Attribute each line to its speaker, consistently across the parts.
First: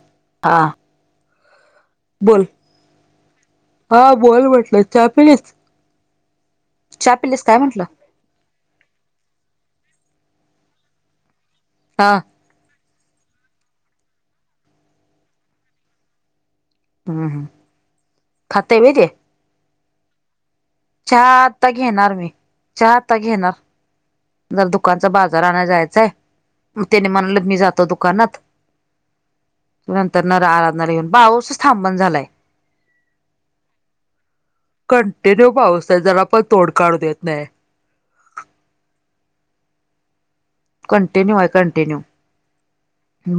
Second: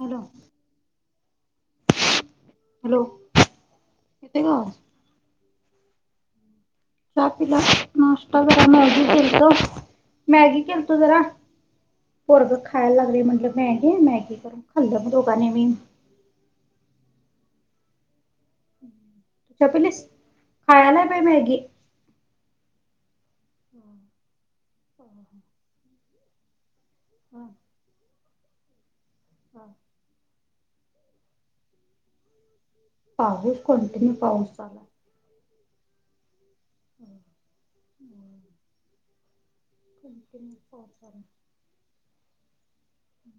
Speaker 1: Hello
Speaker 2: हां बोल
Speaker 1: hello
Speaker 2: हा
Speaker 1: येतोय का
Speaker 2: बोल
Speaker 1: आवाज?
Speaker 2: म्हटलं चहा पिलीस
Speaker 1: चहा
Speaker 2: पिलीस काय
Speaker 1: पिला
Speaker 2: म्हटलं?
Speaker 1: नाश्ता जरा मॅगी केलतो मॅगी केलतो जरा.
Speaker 2: हा.
Speaker 1: पोरग खाय लागले म्हनलं मॅगी मॅगी करून खाल्लं दोघांनी बी.
Speaker 2: हा हा खातय व्हय ते.
Speaker 1: चहा पिलीस खायालाय बाई
Speaker 2: चहा
Speaker 1: मॅगी.
Speaker 2: आता घेणार मी चहा आता घेणार.
Speaker 1: हम
Speaker 2: जरा दुकानचा बाजार आणय जायचाय मग त्यांनी म्हणालेत मी जातो दुकानात नंतर न रान [unintelligible] पाऊसस थांबण झालाय
Speaker 1: पाऊस कंटिन्यू पाऊस आहे.
Speaker 2: कंटिन्यू पाऊस ये जरा पण तोंड काढू देत नाय.
Speaker 1: हम्म. [unintelligible]
Speaker 2: कंटिन्यू
Speaker 1: चालू
Speaker 2: हाय कंटिन्यू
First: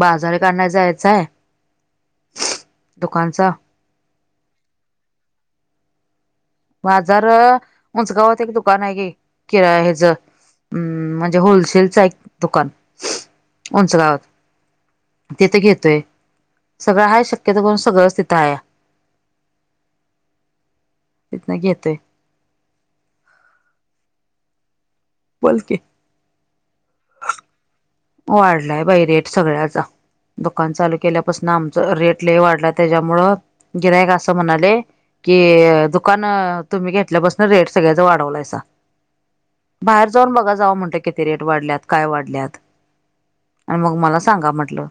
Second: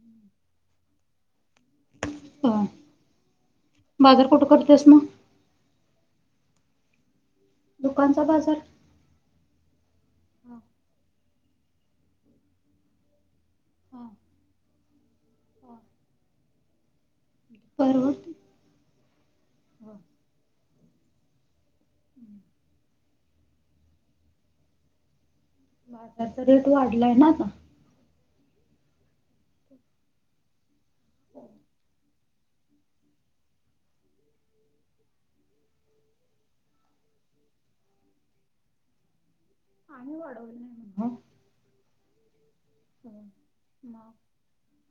Speaker 2: बाजार एक आणाया जायचाय.
Speaker 1: व्हय
Speaker 2: दुकानचा
Speaker 1: बाजार कुठे करतेस मग
Speaker 2: बाजार
Speaker 1: दुकानचा
Speaker 2: मजगावात एक
Speaker 1: बाजार?
Speaker 2: दुकान हाय की. किराण्याचं म्हणजे होलसेलच हाय की दुकान. उंच गावात तिथे घेतोय सगळं हाय तिथ पण सगळ
Speaker 1: परवडतय?
Speaker 2: तिथं हाय
Speaker 1: [inaudible]
Speaker 2: तिथन घेतोय.
Speaker 1: हम्म
Speaker 2: बोल कीे
Speaker 1: भाज्यांचा रेट वाढलाय ना आता.
Speaker 2: वाढलाय बाई रेट सगळ्याचा दुकान चालू केल्यापासन आमच रेट लय वाढला त्याच्या मुळं गिरायक असं म्हणाले. कि दुकान तुम्ही घेतल्यापासून रेट सगळ्याचा वाढवलायसा. बाहेर
Speaker 1: आम्ही
Speaker 2: जाऊन बघा
Speaker 1: वाढवला नाही
Speaker 2: जावा म्हटल
Speaker 1: म्हणा.
Speaker 2: किती रेट वाढल्यात काय वाढल्यात.
Speaker 1: हम्
Speaker 2: आणि मग मला सांगा म्हटलं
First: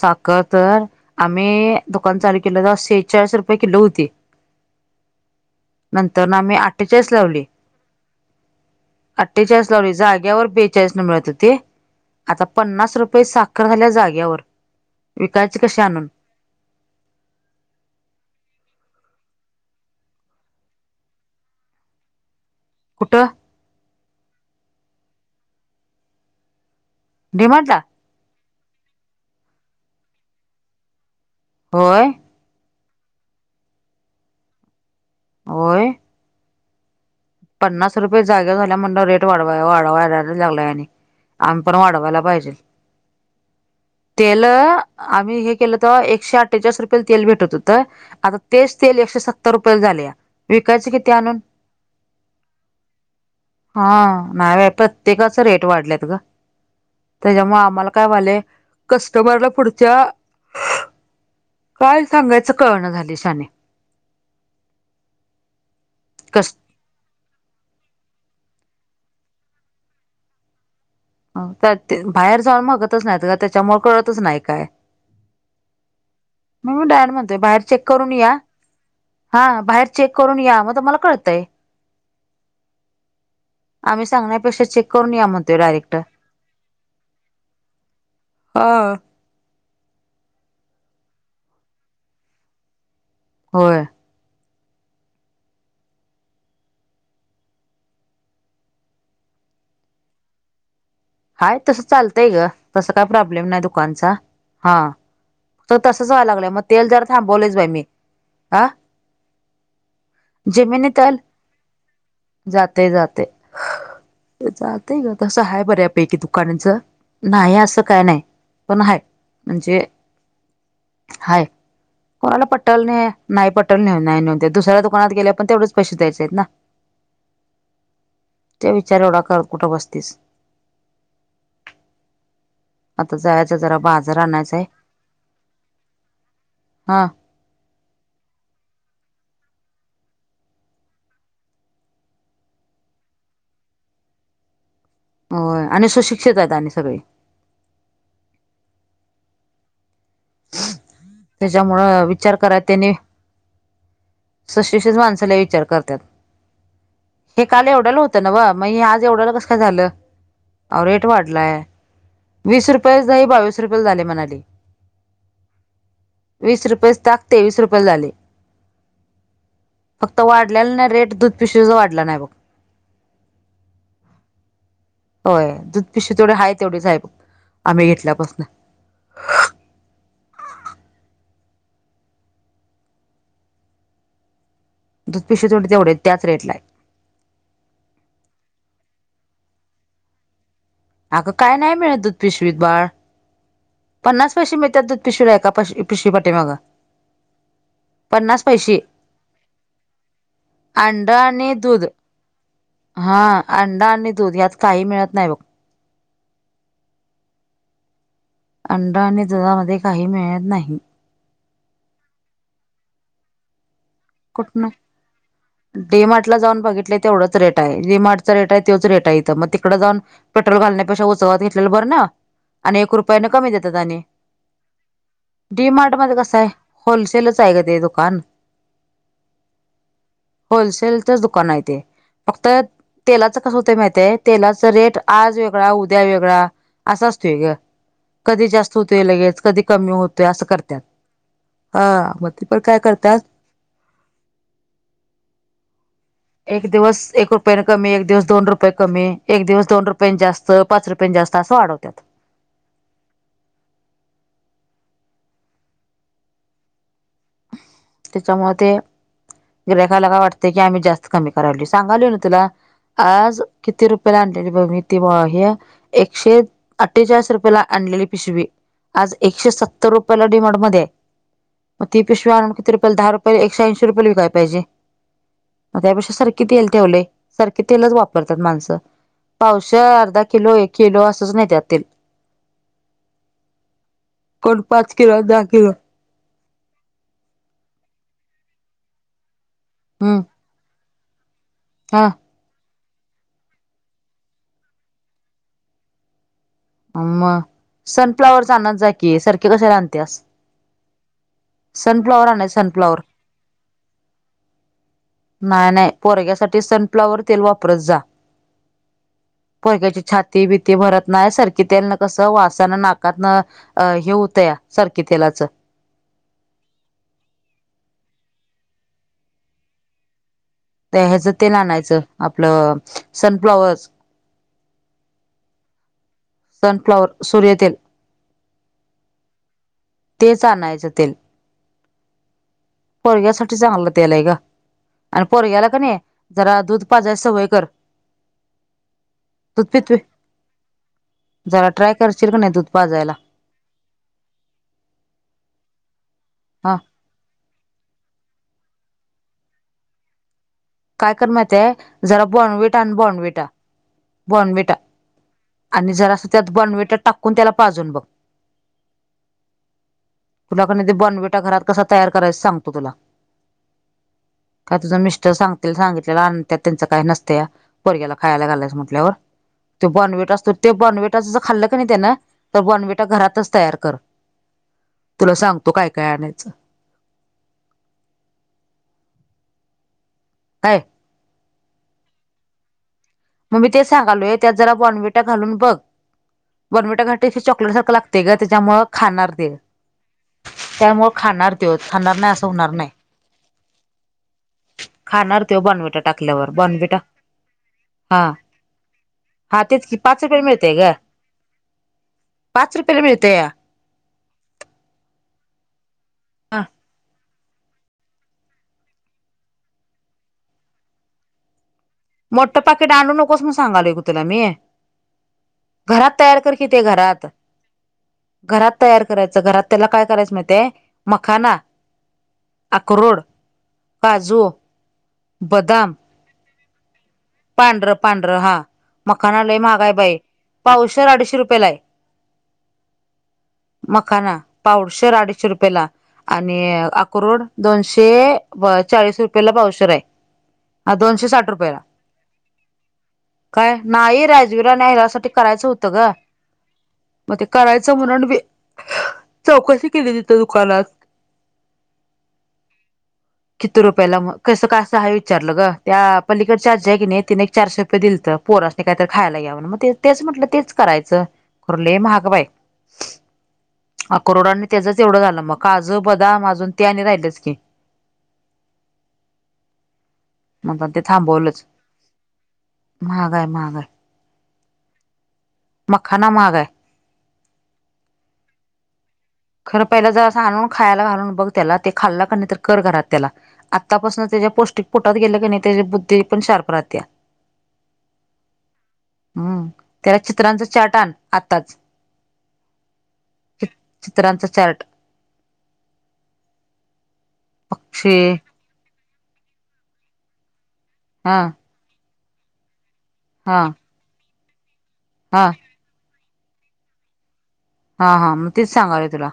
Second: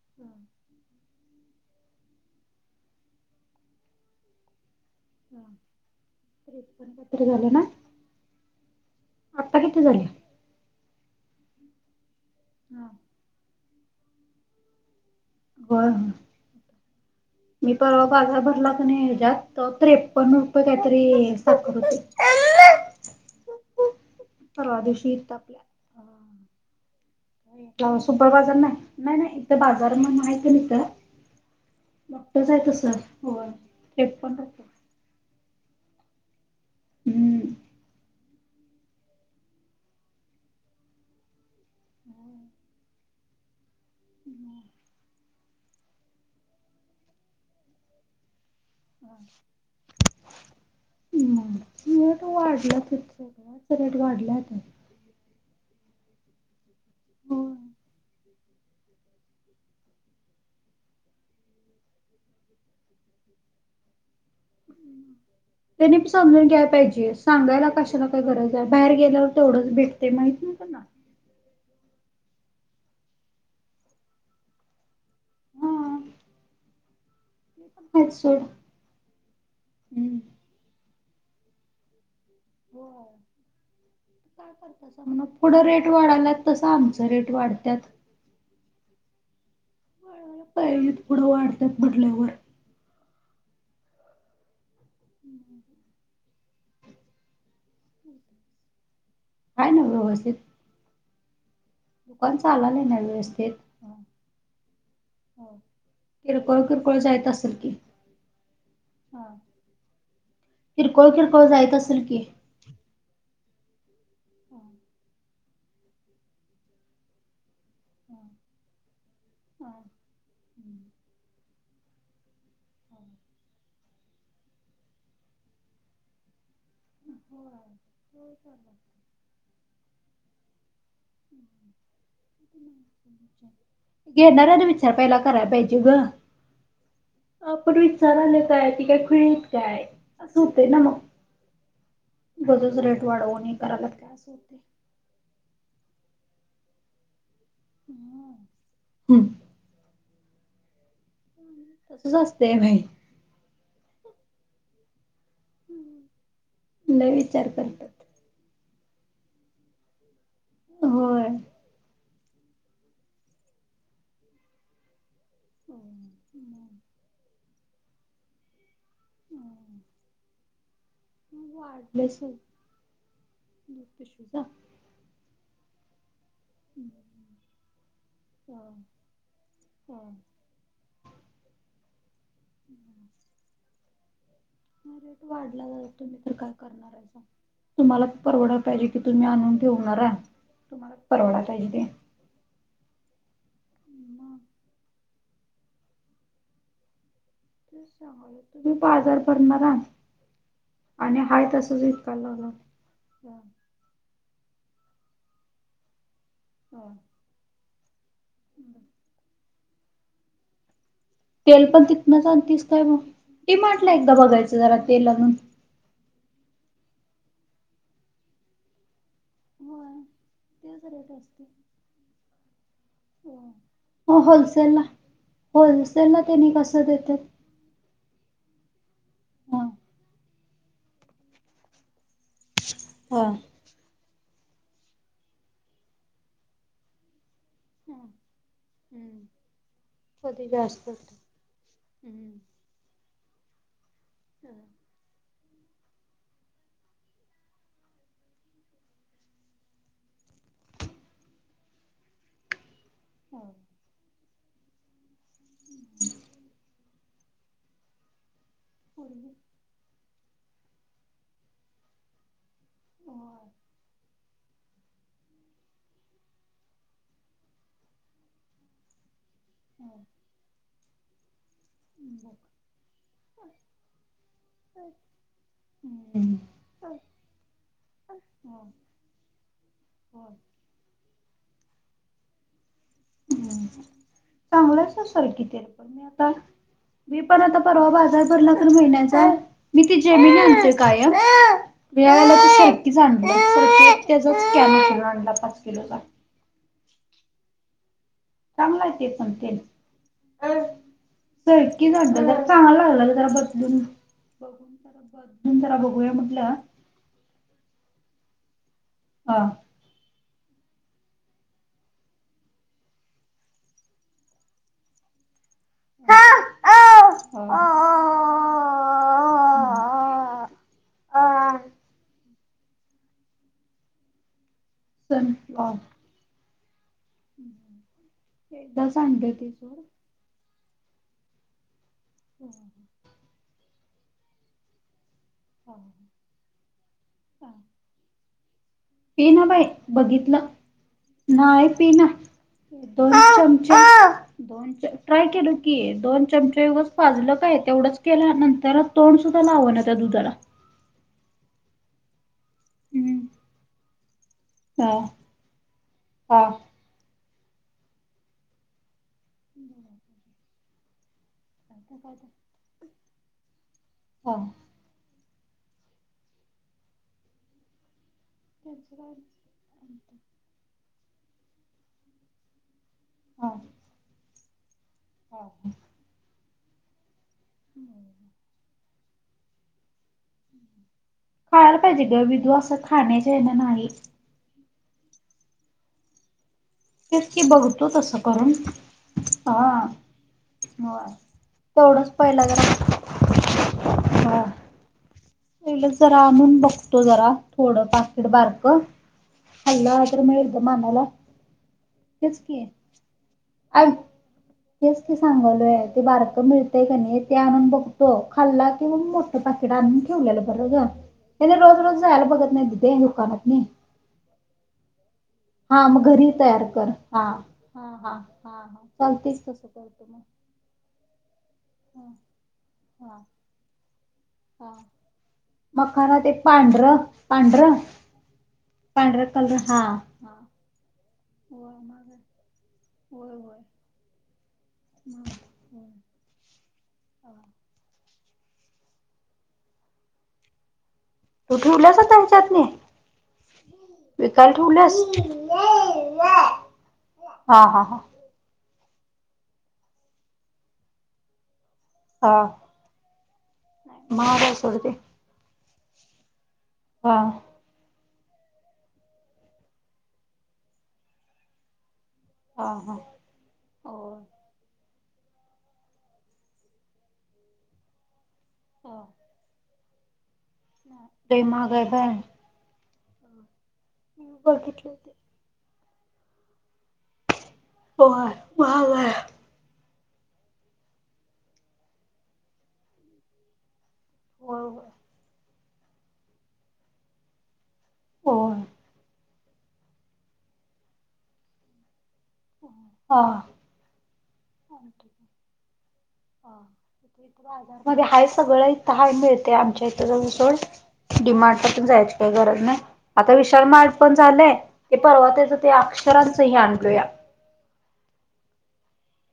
Speaker 2: साखर तर आ मी दुकान चालू केलं तेव्हा शेहेचाळीस रुपये किलो होती.
Speaker 1: मग
Speaker 2: नंतर ना आमी
Speaker 1: त्रेपन्न
Speaker 2: अठेचाळीस
Speaker 1: काहीतरी
Speaker 2: लावली.
Speaker 1: झालं ना आत्ता
Speaker 2: अठ्ठेचाळीस
Speaker 1: किती
Speaker 2: लावली
Speaker 1: झाले?
Speaker 2: जाग्यावर बेचाळीसनं मिळतं ते. आता
Speaker 1: हा
Speaker 2: पन्नास रुपये साखर झाल्या जाग्यावर. विकायची कशी आणून
Speaker 1: [unintelligible] मी परवा बाजार भरला का नाही ह्याज्यात त्रेपन्न रुपये काहीतरी साखर होती.
Speaker 2: कुठं?
Speaker 1: परवा दिवशी इथं आपल्या
Speaker 2: डिमार्टला
Speaker 1: [unintelligible] सुपर बाजार नाही, नाही नाही इथं बाजार म्हणून हाय क नाही इथं
Speaker 2: होय.
Speaker 1: [unintelligible] तसं होय त्रेपन्न रुपये.
Speaker 2: होय.
Speaker 1: हम्म.
Speaker 2: पन्नास रुपये जाग्यावर झाल्या वर म्हणल्यावर रेट [unintelligible] आम्ही पण वाढवायला पाहिजे. तेल आम्ही हे केलं तेव्हा, एकशे अठ्ठेचाळीस रूपयेला तेल भेटत होतं आता तेच तेल एकशे सत्तर रुपयेला झालेया विकायचे किती आणून?
Speaker 1: रेट वाढल्यात इथं.
Speaker 2: हां नाही बाई प्रत्येकाचं रेट वाढल्यात गं.
Speaker 1: होय.
Speaker 2: त्याच्यामुळं आम्हाला काय व्हायलंय कस्टमरला पुढच्या काय सांगायचं कळना झालंय शाने.
Speaker 1: त्यांनी बी समजून
Speaker 2: कस
Speaker 1: घ्याय पाहिजेस. सांगायला कशाला काय गरज आहे? बाहेर गेल्यावर तेवढंच भेटते माहित नाही त्यांना?
Speaker 2: [unintelligible] बाहेर जाऊन मागतच नाहीत गं त्याच्यामुळे कळतच नाही काय.
Speaker 1: हा
Speaker 2: म्हणून डायरेक्ट म्हण ते बाहेर चेक
Speaker 1: पण आहेत
Speaker 2: करून या,
Speaker 1: सोड.
Speaker 2: हां बाहेर चेक
Speaker 1: हम्म.
Speaker 2: करून या मग तुम्हाला कळतंय.
Speaker 1: होय.
Speaker 2: आम्ही सांगण्यापेक्षा चेक करून या म्हणतोय डायरेक्ट.
Speaker 1: वाढल्यात तसं आमच रेट वाढत्यात.
Speaker 2: हा.
Speaker 1: [unintelligible] पुढं वाढतात म्हटल्यावर.
Speaker 2: होय.
Speaker 1: [inaudible] हाय ना व्यवस्थित?
Speaker 2: हाय तसं चालतंय
Speaker 1: दुकान
Speaker 2: गं
Speaker 1: चालालय
Speaker 2: तसं
Speaker 1: ना
Speaker 2: काय प्रॉब्लेम
Speaker 1: व्यवस्थित?
Speaker 2: नाही दुकानचा हां. तर तसंच व्हाय लागलंय मग तेल जरा थांबवलेच बाई मी. हा
Speaker 1: हां किरकोळ किरकोळ जाईत असेल की?
Speaker 2: जातंय जातंय ये जातंय गं तसं हाय बऱ्या पैकी दुकानाचं, नाही असं काय नाही पण हाय. म्हणजे हाय. कोणाला पटल नाही, नाही पटल नाही नेऊदे दुसऱ्या दुकनात गेल्यावर पण तेवढेच पैसे द्यायचे आहेत ना? ते विचार एवढा करत कुठं बसतीस. आता जायचं जरा बाजार आणायचाय.
Speaker 1: घेणाऱ्याने विचार पहिला कराय पाहिजे ग.
Speaker 2: हां.
Speaker 1: आपण विचारालोय काय? ती काय खुळी हाईत काय? असं होतंय ना मग. [unintelligible] रेट वाढवून हे करायल्यात काय असं होतंय.
Speaker 2: होय आणि सुशिक्षित आहेत आणि सगळी.
Speaker 1: [inaudible]
Speaker 2: त्याच्यामुळं
Speaker 1: तसच
Speaker 2: विचार
Speaker 1: असतय
Speaker 2: कराय
Speaker 1: बाई
Speaker 2: त्यांनी सुशिक्षित माणसं लय विचार करत्यात
Speaker 1: लय
Speaker 2: हे
Speaker 1: विचार
Speaker 2: काल
Speaker 1: करतात
Speaker 2: एवढ्याला हो त नव्हं, मग हे आज एवढ्याला कसं काय झालं? अहो रेट
Speaker 1: होय.
Speaker 2: वाढलाय. वीस रुपये नाही बावीस रुपयेला झालंय म्हणाली. वीस रुपयेच ताक तेवीस रुपयेला झालंय फक्त वाढलेला नाही रेट [unintelligible] वाढला नाही बघ
Speaker 1: [inaudible]
Speaker 2: होय. दूध पिशवी तेवढी हाय तेवढीच आहे बघ आम्ही घेतल्यापासनं.
Speaker 1: हम्म हम्म हम्म. मग रेट
Speaker 2: दूध पिशवी तेवढी
Speaker 1: वाढल्यावर
Speaker 2: तेवढे
Speaker 1: तुम्ही
Speaker 2: त्याच
Speaker 1: तर काय
Speaker 2: रेटला आहे.
Speaker 1: करणार आहेसा? तुम्हाला तर परवडाय पाहिजे की तुम्ही आणून ठेवणारा. तुम्हाला
Speaker 2: अगं
Speaker 1: परवडा
Speaker 2: काय
Speaker 1: पाहिजे
Speaker 2: नाही
Speaker 1: ते
Speaker 2: मिळत दूध पिशवीत बाळ. पन्नास
Speaker 1: मग
Speaker 2: पैसे मिळतात दूध पिशव्या एका पाश पिशवी पाठीमागं.
Speaker 1: [unintelligible]
Speaker 2: पन्नास
Speaker 1: तुम्ही
Speaker 2: पैसे
Speaker 1: बाजार भरणारा.
Speaker 2: अंडा
Speaker 1: हाय
Speaker 2: आणि
Speaker 1: तसच
Speaker 2: दूध
Speaker 1: विकायला लागला
Speaker 2: हां अंडा आणि दूध यात काही मिळत नाही बघ.
Speaker 1: [inaudible]
Speaker 2: अंडा आणि दुधामध्ये काही मिळत नाही.
Speaker 1: तेल पण तिथनंच आणतीस काय मग? डी मार्टला एकदा बघायचं
Speaker 2: कुठनं
Speaker 1: जरा तेल आणून.
Speaker 2: डी मार्टला जाऊन बघितलंय तेवढंच रेट आहे डी. मार्टचा रेट आहे त्योच रेट आहे इ थं मग तिकडं जाऊन
Speaker 1: होय
Speaker 2: पेट्रोल
Speaker 1: तेच रेट
Speaker 2: घालण्यापेक्षा [unintelligible]
Speaker 1: असतय
Speaker 2: घेतलेलं बरं ना? आणि एक रुपयाने कमी देतात आणि
Speaker 1: हो होलसेलला
Speaker 2: डी मार्टमध्ये
Speaker 1: होलसेलला
Speaker 2: कसं आहे
Speaker 1: त्यांनी देतात
Speaker 2: होलसेलच आहे गं ते दुकान.
Speaker 1: हा
Speaker 2: होलसेलचच दुकान आहे ते फक्त
Speaker 1: हा
Speaker 2: तेलाचं कसं हो तंय माहित आहे तेलाचा रेट आज वेगळा उद्या वेगळा असं असतोय गं. कधी जास्त होतोय
Speaker 1: हम्म
Speaker 2: लगेच कधी कमी होतोय असं
Speaker 1: कधी
Speaker 2: करत्यात.
Speaker 1: जास्त होत.
Speaker 2: हां मग ते पण काय करतात.
Speaker 1: हम्म.
Speaker 2: एक दिवस एक रुपयानं कमी एक दिवस दोन रुपये कमी एक दिवस दोन रुपयानं जास त पाच रुपयानं जास्त असं वाढवतात.
Speaker 1: [inaudible]
Speaker 2: त्याच्यामुळं ते गिऱ्हाईकाला काय वाटतंय की आम्ही जास्त कमी करायलोय सांगालोय ना तुला आज किती रुपयाला आणलेली बघ मी ते हे एकशे अठ्ठेचाळीस रुपयेला आणलेली पिशवी. आज एकशे सत्तर रुपयाला डि मार्टमध्ये आहे. ती पिशवी आणून किती रुपयाला? दहा रुपया एकशे ऐंशी रुपयाला विकायला पाहिजे मग त्यापेक्षा सर की तेल ठेवलंय सरकी तेलच वापरतात माणसं. पावशेर, अर्धा किलो, एक किलो असंच नेत्यात तेल.
Speaker 1: [unintelligible]
Speaker 2: कोण पाच
Speaker 1: चांगलंच आहे
Speaker 2: किलो दहा
Speaker 1: सरकी तेल
Speaker 2: किलो
Speaker 1: पण मी आता मी पण आता परवा बाजार भरला तर महिन्याचा मी ते
Speaker 2: हम्म
Speaker 1: जेमीनी आणतोय कायम. मी
Speaker 2: हा
Speaker 1: यावेळेला तो सरकीच आणलाय सरकी एक त्याचाच कॅन उचलून आणला पाच किलोचा.
Speaker 2: हां मग सनफ्लॉवरचा आणत
Speaker 1: चांगला
Speaker 2: जा
Speaker 1: आहे
Speaker 2: की
Speaker 1: ते पण
Speaker 2: सरकी कशाला आणत्यास?
Speaker 1: सरकीच आणला
Speaker 2: सनफ्लाॉवर
Speaker 1: जरा
Speaker 2: आणायच
Speaker 1: चांगला
Speaker 2: सनफ्लाॉवर
Speaker 1: लागला गं जरा बदलून बघून. जरा बदलून
Speaker 2: नाही
Speaker 1: जरा
Speaker 2: नाही
Speaker 1: बघूया म्हटलं
Speaker 2: पोरग्यासाठी सनफ्लॉवर तेल वापरत जा.
Speaker 1: हां.
Speaker 2: पोरग्याची छाती बीती भरत नाय सर त्यांना कसं वासानं नाकातन अ हे होतया सर्दी तेलाच.
Speaker 1: [unintelligible] हा ओव अ अ अ अ
Speaker 2: ते ह्याच तेल आनायच आपलं अ अ सनफ्लावर.
Speaker 1: सनफ्लावर... [unintelligible]
Speaker 2: सनफ्लोअर
Speaker 1: काय सांगत्याती.
Speaker 2: तेच आणायचं तेल पोरग्यासाठी चांगलं तेल आहे ग. आणि पोरग्याला कानाय जरा दूध पाजा या सवय कर
Speaker 1: पि ना बाई
Speaker 2: दूध पितवी
Speaker 1: बघितलं नाही
Speaker 2: जरा
Speaker 1: पि
Speaker 2: ट्राय
Speaker 1: ना
Speaker 2: करशील का नाही दूध पाजायला
Speaker 1: दोनच चमचे ओ काय केल की, दोन चमचे
Speaker 2: हा
Speaker 1: उगाज पाजल काय तेवढच. केल्यानंतर तोंड सुद्धा लावना त्या दुधाला.
Speaker 2: काय कर माहितीये, जरा बोर्नवीटा आण. बोर्नवीटा बोर्नवीटा.
Speaker 1: हो [unintelligible]
Speaker 2: आणि जरास त्यात बोर्नविटा टाकून त्याला पाजून बघ.
Speaker 1: हम् [inaudible]
Speaker 2: कुना कडन ते बोनॅविटा घरात कस तयार करायच ते सांगतो तुला.
Speaker 1: हा
Speaker 2: काय तुझं मिस्टर सांगतील सांगितलेलं आणत्यात त्यांचं काय नसतया. पोरग्याला खायला घालायचं म्हटल्यावर तो बोरविटा असतो. ते बॉर्नवेटा जर खाल्लं कानाही त्याना तर बॉर्नविटा
Speaker 1: हा
Speaker 2: घरातच तयार कर. तुला
Speaker 1: हा
Speaker 2: सांगतो काय काय आणायचं.
Speaker 1: [inaudible]
Speaker 2: काय?
Speaker 1: करायला पाहिजे ग विधवा असत खाण्याची. [unintelligible]
Speaker 2: मग मी ते सांगालोय त्यात जरा बोनॅविटा घालून बघ बर्मिटा घाट
Speaker 1: तेच की
Speaker 2: [unintelligible] चॉकलेट
Speaker 1: बघतो
Speaker 2: सारखं
Speaker 1: तसं
Speaker 2: लागतेय ग
Speaker 1: करून
Speaker 2: त्याच्यामुळं खाणार ते
Speaker 1: हा
Speaker 2: त्यामुळे
Speaker 1: होय.
Speaker 2: खाणार त्यो
Speaker 1: तेवढंच
Speaker 2: खाणार नाही
Speaker 1: पहिला
Speaker 2: असं होणार नाही. खाणार. त्यो
Speaker 1: पहिल
Speaker 2: बॉनविटा
Speaker 1: जरा
Speaker 2: टाकल्यावर
Speaker 1: आणून
Speaker 2: बॉनविटा
Speaker 1: बघतो जरा. थोडं
Speaker 2: हा
Speaker 1: पाकीट बारक
Speaker 2: हा तेच
Speaker 1: खाल्लं
Speaker 2: की
Speaker 1: असेल तर
Speaker 2: पाच रुपयाला
Speaker 1: मिळेल बघ
Speaker 2: मिळतय ग
Speaker 1: मामाला
Speaker 2: पाच रुपयाला मिळतंया.
Speaker 1: तेच ती सांगाआलोय ते बारक
Speaker 2: हा
Speaker 1: मिळतय काय नाही. ते आणून बघतो खाल्ला किं मोठ पकेट आणून ठेवलेलं बरं ग. त्यांनीरोज रोज जायाला बघत नाहीेत दे दुकानाततनी
Speaker 2: खाली कुतला मी [unintelligible]
Speaker 1: हा
Speaker 2: [inaudible]
Speaker 1: मग
Speaker 2: घरात
Speaker 1: घरी
Speaker 2: तयार कर कि ते
Speaker 1: हा
Speaker 2: घरात..
Speaker 1: हा हा हा
Speaker 2: घरात
Speaker 1: हा
Speaker 2: तयार करायचं
Speaker 1: चालतेच
Speaker 2: घरात
Speaker 1: तसं
Speaker 2: त्याला काय
Speaker 1: करतो मग
Speaker 2: करायचं माहितीये. मखाना,
Speaker 1: हा
Speaker 2: आक्रोड,
Speaker 1: हा
Speaker 2: काजू...
Speaker 1: हा मकाना ते पांढर
Speaker 2: पांढर पांढर हा मखाना
Speaker 1: कलर
Speaker 2: लय
Speaker 1: हा
Speaker 2: महागाय बाई.
Speaker 1: हा
Speaker 2: पावशेर अडीशे
Speaker 1: होय
Speaker 2: रुपयेलाय.
Speaker 1: मग होय होय
Speaker 2: मखना पावडशेर अडीशे रुपयेला आणि आक्रोड दोनशे ते चाळीस रुपयाेला पावशेर आय. दोनशे साठ रुपयाला.
Speaker 1: असं त्यांच्यात मी [unintelligible]
Speaker 2: काय नाही? राजवीरा न्याह्यासाठी करायचं होतं ग. मग ते
Speaker 1: हा हा
Speaker 2: करायचं
Speaker 1: हा
Speaker 2: म्हणूबी चौकशी केली तिथं दुकानात
Speaker 1: हा
Speaker 2: किती रुपयाला म,
Speaker 1: महाग आहे
Speaker 2: कसं
Speaker 1: सोड ते
Speaker 2: कासं आहे? विचारलं गं, त्या पलीकडच्या आजी हाय की
Speaker 1: हा
Speaker 2: नाही? तिने चारशे रुपये दिलत, पोरसनी काहीतरी खायला घ्याव, म ते तेच म्हंटलं तेच करायचं. पर लय महाग बाय,
Speaker 1: हा हा होय
Speaker 2: अक्रोड आन त्याचंच एवढं झालं, मग काजू, बदाम अजून ते आणि राहिलच की
Speaker 1: हा
Speaker 2: म्हणताना
Speaker 1: ते महाग हाय, काय?
Speaker 2: माहाग हाय, माहाग हाय
Speaker 1: बघतील
Speaker 2: मखाना, महाग आहे.
Speaker 1: हो, हाय, महाग हाय
Speaker 2: खरं पहिलं, जरासं आणून, खायला घालून बघ त्याला, ते खाल्लं का नाही, तर कर घरात त्याला. आत्तापासून त्याच्या
Speaker 1: होय
Speaker 2: पौष्टिक
Speaker 1: होय
Speaker 2: पोटात गेलं की नाही, त्याच्या बुद्धी पण शार्प रातीया
Speaker 1: होय
Speaker 2: हम्म, त्याला चित्रांच चाट आण, आत्ताच
Speaker 1: हा
Speaker 2: चित्रांच चार्ट
Speaker 1: हा बाजारमध्ये
Speaker 2: पक्षी
Speaker 1: हाय सगळं, इथं हाय मिळतय आमच्या इथं, जाऊन सोड
Speaker 2: हा
Speaker 1: डिमार्ट ला पण जायची काही गरज नाही, आता
Speaker 2: हा
Speaker 1: विशाल मार्ट पण झालंय ते परवा
Speaker 2: हा
Speaker 1: त्याच ते, अक्षरांचं हे, आणलो या
Speaker 2: हा, हा, म तेच सांगाय तुला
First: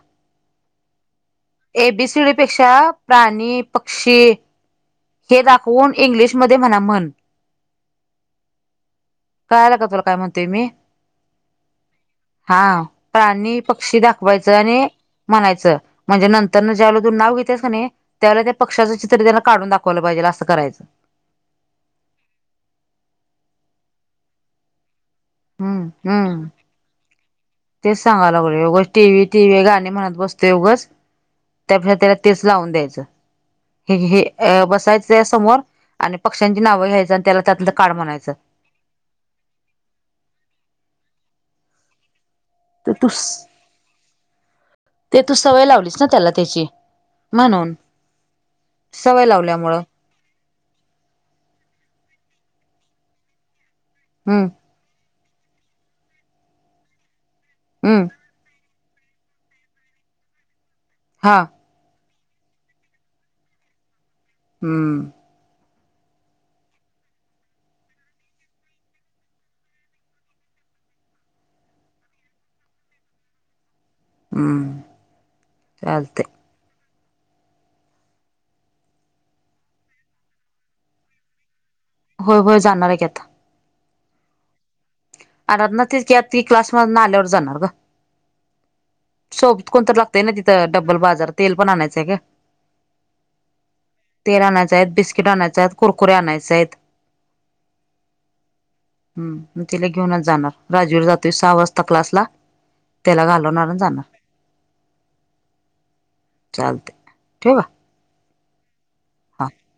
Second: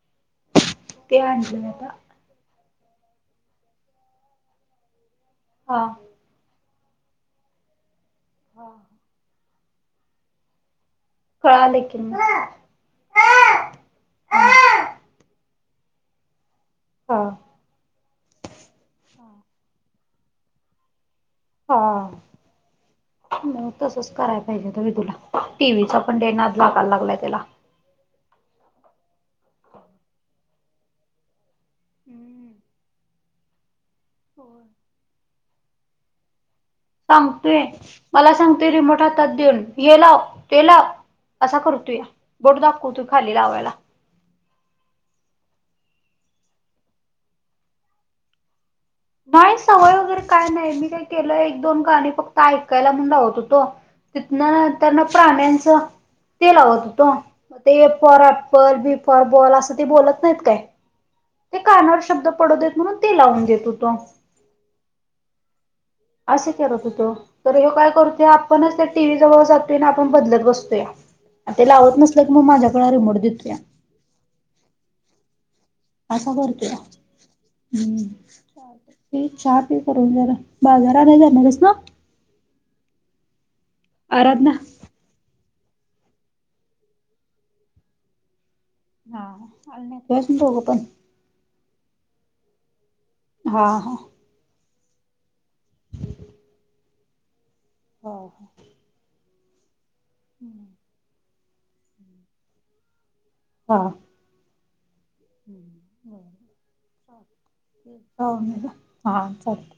Speaker 1: ते आन
Speaker 2: ए, बी, सी, डी पेक्षा प्राणी, पक्षी ते
Speaker 1: हा
Speaker 2: दाखवून, इंग्लिशमध्ये म्हणा म्हण
Speaker 1: हा
Speaker 2: काळळं का तुला, काय म्हणतेय मी?
Speaker 1: कळालं की म
Speaker 2: हा प्राणी, पक्षी दाखवायचं आणि म्हणायचं म्हणजे नंतर न ज्यावेळेला तू नाव घेतेस का नाही, त्यावेळेला त्या पक्षाचं चित्र त्याला काढून दाखवल पाहिजे, असं करायचं.
Speaker 1: हा, म तसंच कराय पाहिजे होत मी तुला
Speaker 2: हम्म
Speaker 1: टीव्हीचा पण लय
Speaker 2: हम्म
Speaker 1: नाद लागाय लागलाय त्याला
Speaker 2: तेच सांगाय लागलोय, उगच टीव्ही -टीव्ही गाणी म्हणत बसतो उगच ते आपलं त्याला तेच लावून द्यायचं, हे घे अ बसायचं त्याच्या समोर आणि पक्ष्यांची नावं घ्यायचं आणि त्याला त्यातंल काढ म्हणायचं.
Speaker 1: ते रिमोट हातात देऊन, हे लाव- ते लाव असा करतूया बोट
Speaker 2: तर
Speaker 1: दाखवतू
Speaker 2: तू
Speaker 1: खाली लावायला
Speaker 2: ते, तू सवय लावलीस ना, त्याला त्याची, म्हणून सवय
Speaker 1: नाही
Speaker 2: लावल्यामुळं
Speaker 1: सवय वगैरे काय नाही, मी काय केलय, एक- दोन गाणी, फक्त ऐकायला म्हणून लावत होतो
Speaker 2: हम्म
Speaker 1: तिथंन, त्यानं प्राण्यांच, ते लावत होतो म, ते, ऐ
Speaker 2: hmm
Speaker 1: for apple, B for ball, असं ते बोलत नाहीत काय?
Speaker 2: हा
Speaker 1: ते कानावर शब्द पडू देत, म्हणून ते लावून देत होतो.
Speaker 2: हम्म
Speaker 1: असे करत होतो तर ह्यो काय करतोय, आपणच त्या टीव्हीजवळ जातोय आणि आपण बदलत बसतोया. ते लावत नसलं की मग माझ्याकडे रिमोट देतूया.
Speaker 2: हम्म चालतंय
Speaker 1: असं करतुया हम्म. पी चहा पी करून जरा. बाजार आणाय जाणार हायस ना?
Speaker 2: होय होय जाणार आहे की आता.
Speaker 1: आराधना
Speaker 2: आराधना तेच की ती क्लासमधनं आल्यावर जाणार ग.
Speaker 1: हा
Speaker 2: सोबत
Speaker 1: आले
Speaker 2: कोणतर
Speaker 1: नाहीत
Speaker 2: लागतंय ना
Speaker 1: व्हय दोघं
Speaker 2: तिथं
Speaker 1: पण
Speaker 2: डब्बल बाजार तेल पण आणायचंय गं.
Speaker 1: हा हा.
Speaker 2: तेल आणायच आहेत, बिस्किट आणायच आहेत, कुरकुरे आणायचे आहेत.
Speaker 1: हा हा.
Speaker 2: हम्म, मग तिला घेऊनच जाणार. राजवीर जातोय सहा वाजता क्लासला त्याला घाल [unintelligible] आणि
Speaker 1: हा
Speaker 2: जाणार. चालतंय ठेवू का?
Speaker 1: [unintelligible] हा चालतंय.